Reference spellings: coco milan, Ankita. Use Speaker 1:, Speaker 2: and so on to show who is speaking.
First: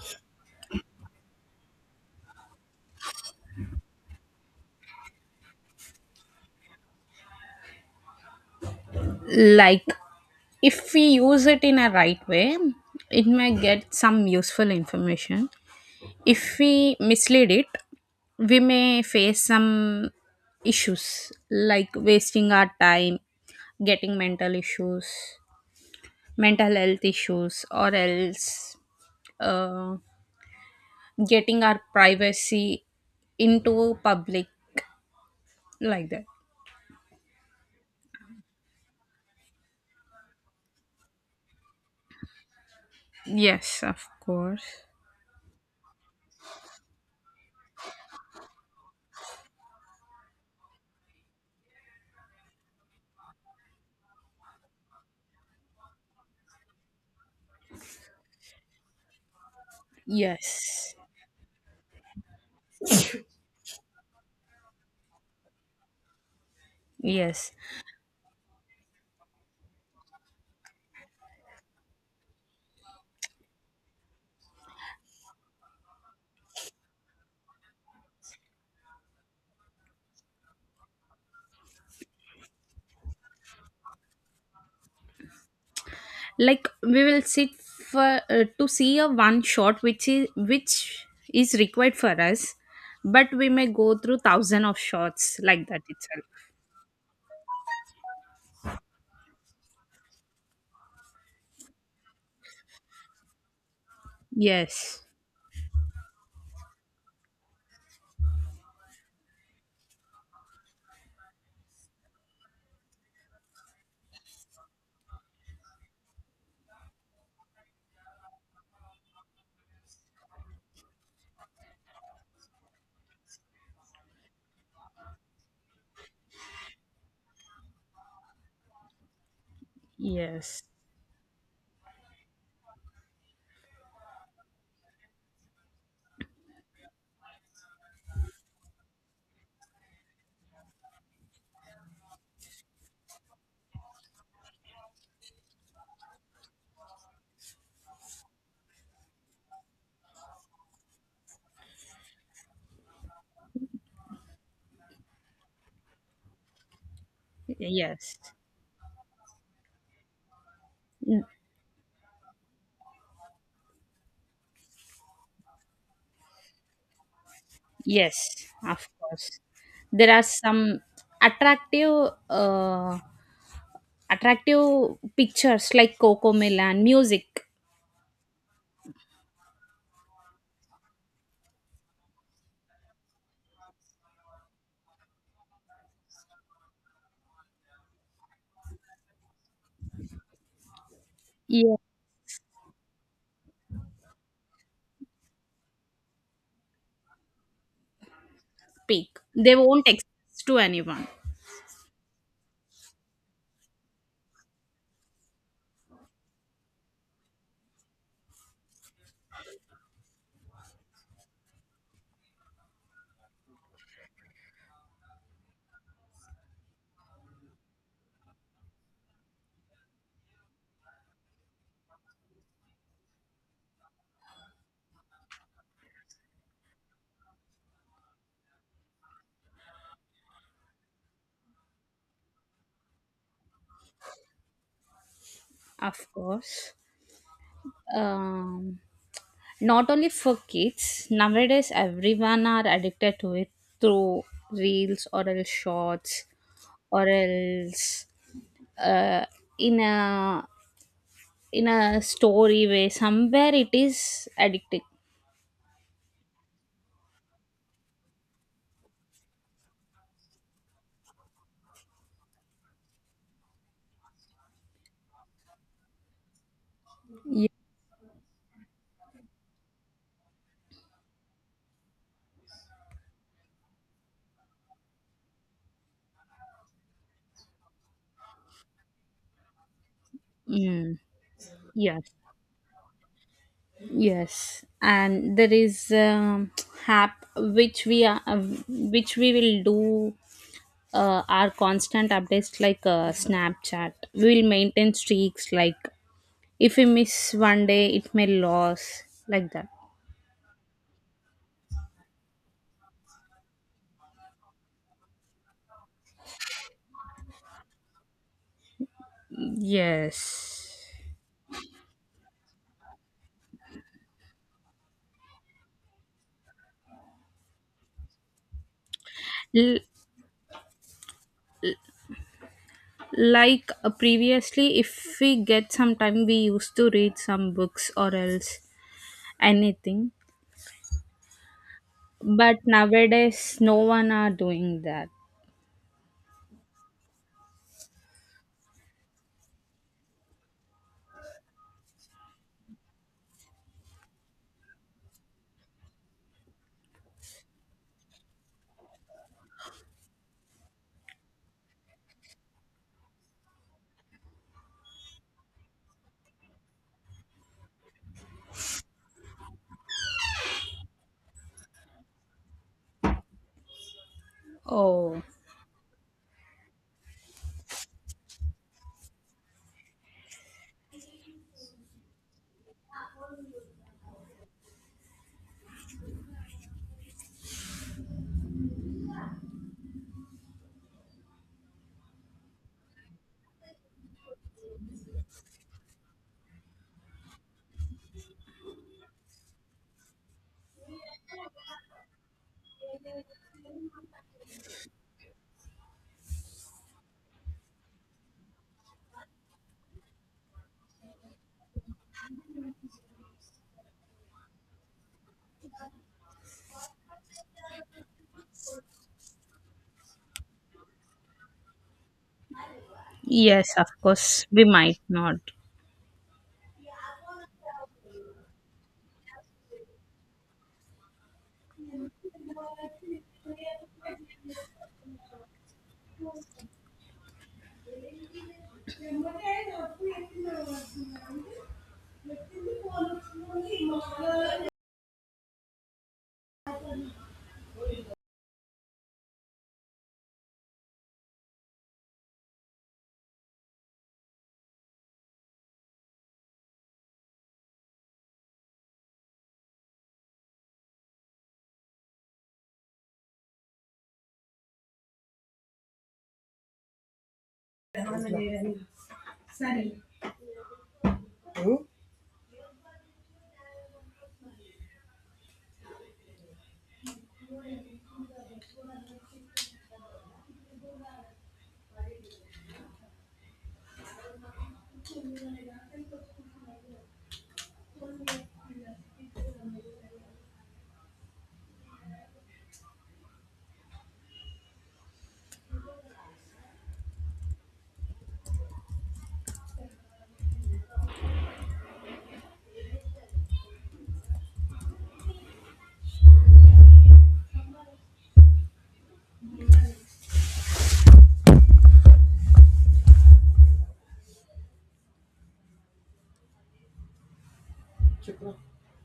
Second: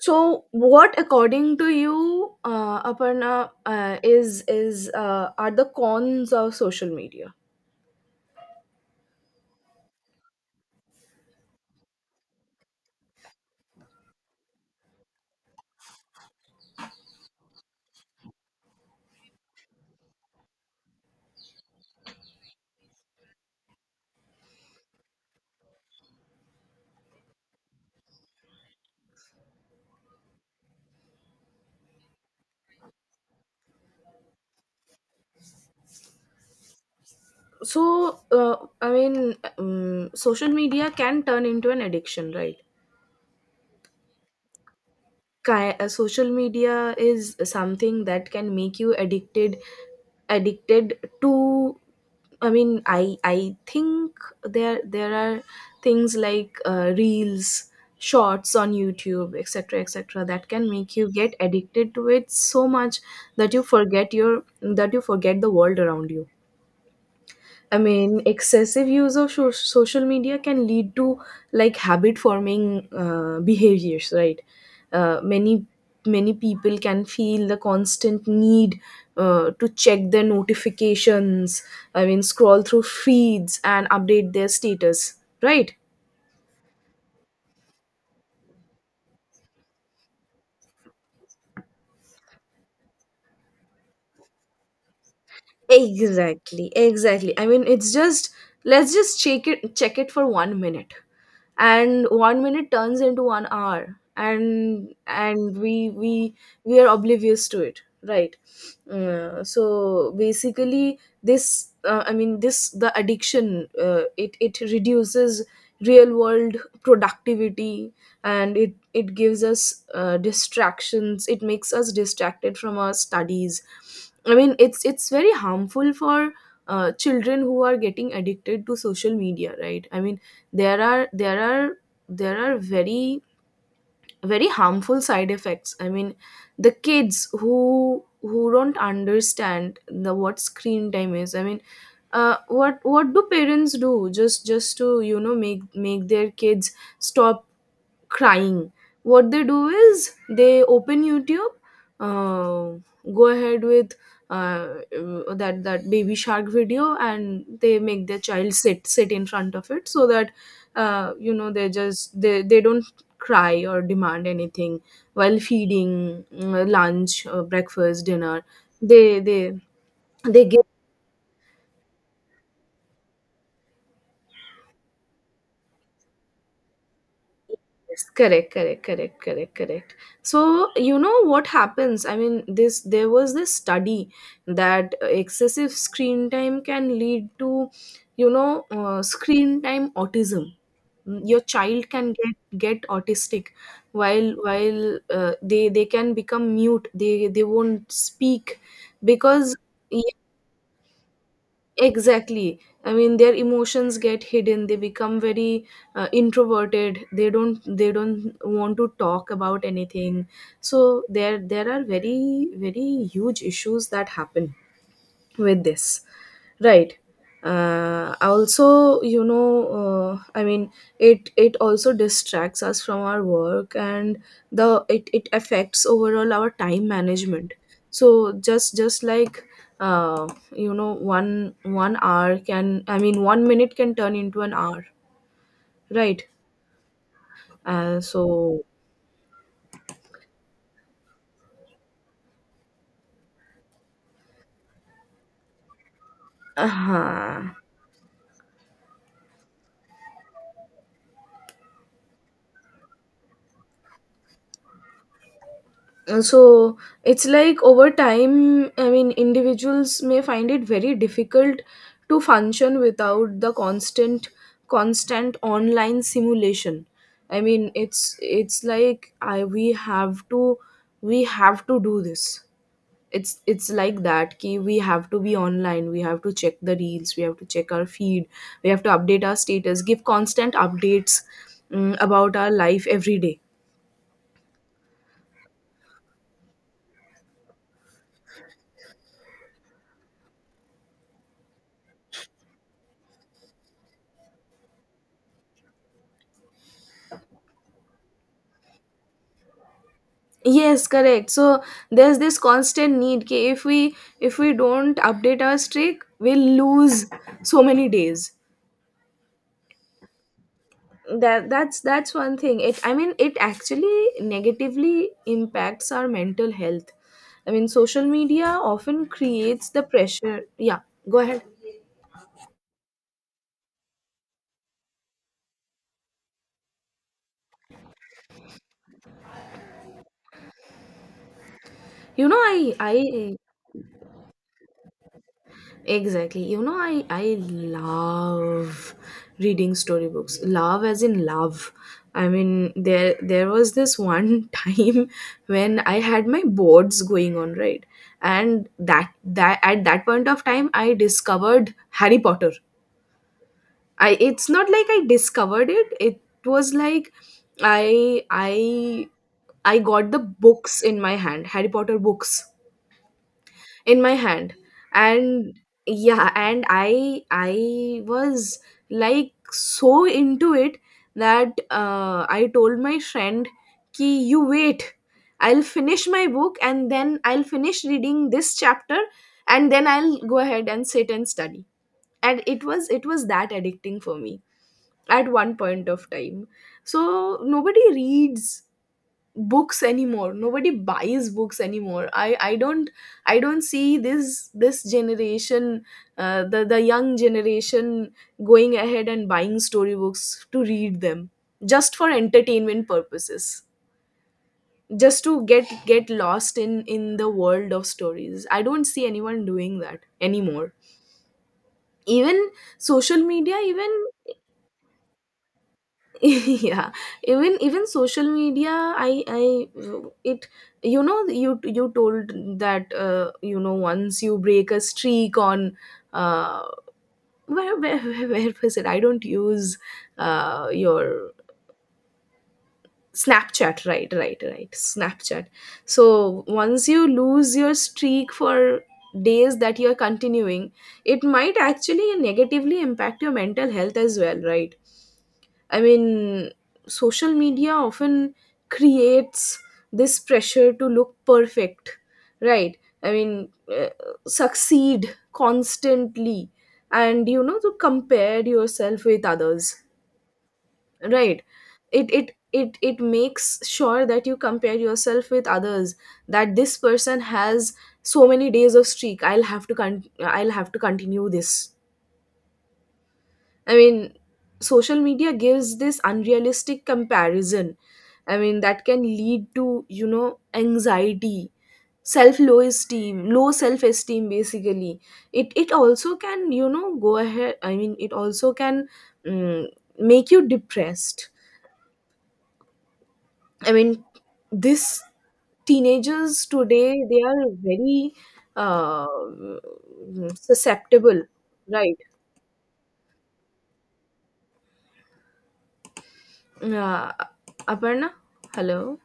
Speaker 1: So, what, according to you, Aparna, is are the cons of social media?
Speaker 2: Like, if we use it in a right way, it may get some useful information. If we mislead it, we may face some issues like wasting our time, getting mental issues, mental health issues, or else uh, getting our privacy into public, like that.
Speaker 1: So, I mean, social media can turn into an addiction, right?
Speaker 2: Yes, of course.
Speaker 1: Social media is something that can make you addicted, addicted to. I mean, I think there are things like reels, shorts on YouTube, etc., etc., that can
Speaker 2: Yes.
Speaker 1: make you get addicted to it so much that you forget your that you forget the world around you.
Speaker 2: Yes,
Speaker 1: I mean, excessive use of social media can lead to like habit forming behaviors, right? Uh, many many people can feel the constant need to check their notifications. I mean, scroll through feeds and update their status, right?
Speaker 2: like we will sit for to see a one shot which is required for us, but we may go through thousand of shots like that itself.
Speaker 1: Exactly, exactly. I mean, it's just let's just check it for 1 minute. And 1 minute turns into 1 hour and
Speaker 2: Yes.
Speaker 1: and we are oblivious to it, right? So basically this I mean this the addiction it reduces real world productivity. And it gives us distractions. It makes us distracted from our studies. I mean it's very harmful for children who are getting addicted to social media, right? I mean
Speaker 2: Yes.
Speaker 1: there are there are there are very, very harmful side effects. I mean the kids who don't understand the what screen time is. I mean what do parents do, just to you know make their kids stop crying. What they do is they open YouTube, uh, go ahead with uh, that baby shark video, and they make
Speaker 2: Yes.
Speaker 1: their child sit in front of it so that
Speaker 2: Mm,
Speaker 1: they just they don't cry or demand anything while feeding lunch, breakfast,
Speaker 2: yes,
Speaker 1: dinner.
Speaker 2: of
Speaker 1: They
Speaker 2: course.
Speaker 1: they
Speaker 2: There are
Speaker 1: they give.
Speaker 2: some attractive attractive pictures like coco milan music.
Speaker 1: Yes, correct, correct, correct, correct, correct. So you know what happens? I mean, this there was this study that excessive screen time can lead to, you know, screen time autism. Your
Speaker 2: Yes,
Speaker 1: child can get autistic, while they can become mute. They won't speak
Speaker 2: speak, they
Speaker 1: because.
Speaker 2: won't express to anyone.
Speaker 1: Exactly. I mean, their emotions get hidden. They become very introverted. They don't. They don't want to talk about anything. So there are very, very huge issues that happen with this. Right. Also, I mean, it also distracts us from our work, and the it it affects overall our time management. So just like uh, one hour can. I mean, one minute can turn into an hour,
Speaker 2: Of
Speaker 1: right?
Speaker 2: course.
Speaker 1: Uh, so.
Speaker 2: um Not only for kids, nowadays everyone are addicted to it through reels or else shorts, or
Speaker 1: Uh-huh.
Speaker 2: else uh, in a in a story way, somewhere it is addicting.
Speaker 1: So it's like over time. I mean individuals may find it very difficult to function without the constant online simulation. I
Speaker 2: Ye-
Speaker 1: mean it's like I we have to do this. It's like that, ki we have to be online, we have to check the reels, we have to check our feed, we have to update our status, give constant
Speaker 2: mm.
Speaker 1: updates
Speaker 2: Yes.
Speaker 1: about our life every day.
Speaker 2: Yes, and there is app which we are which we will do our constant updates, like Snapchat, we will maintain streaks like, if we miss one day, it may lose like that.
Speaker 1: Yes, correct. So there's this constant need कि if we don't update our streak, we'll lose so many days.
Speaker 2: Yes.
Speaker 1: That's one thing. It I mean it actually negatively impacts our mental health. I mean social media often creates
Speaker 2: L-
Speaker 1: the pressure. Yeah, go ahead.
Speaker 2: like previously, if we get some time, we used to read some books or else anything.
Speaker 1: You know
Speaker 2: But
Speaker 1: I
Speaker 2: nowadays, no one are doing that.
Speaker 1: Exactly. You know, I love reading storybooks. Love as in love. I mean, there was this one time when I had my boards going on, right? And that that at that point of time, I discovered Harry Potter. I It's not like I discovered it. It was like I I I got the books in my hand, Harry Potter books in my hand.
Speaker 2: Oh,
Speaker 1: And yeah, and I was like so into it that I told my friend, ki you wait, I'll finish my book, and then I'll finish reading this chapter, and then I'll go ahead and sit and study. And it was that addicting for me at one point of time. So nobody reads books anymore. Nobody buys books anymore. I don't. I don't see this generation, the young generation going ahead and buying storybooks to read them, just for entertainment purposes, just to get lost in the world of stories. I don't see anyone doing that anymore. Even social media,
Speaker 2: yes, of
Speaker 1: even.
Speaker 2: course, we might not.
Speaker 1: Yeah, even social media. I it You know, you told that you know, once you break a streak on uh where was it? I don't use your Snapchat. Right, right, right. Snapchat. So once you lose your streak for days that you're continuing, it might actually negatively impact your mental health as well, right? I mean, social media often creates this pressure to look perfect, right? I mean, succeed constantly, and to compare yourself with others, right? It makes sure that you compare yourself with others, that this person has so many days of streak. I'll have to I'll have to continue this. I mean, social media gives this unrealistic comparison. I mean, that can lead to, anxiety, self low esteem, low self esteem basically. It also can, you know, go ahead. I mean, it also can mm, make you depressed. I mean, this teenagers today, they are very uh, susceptible, right? Uh, Aparna, hello.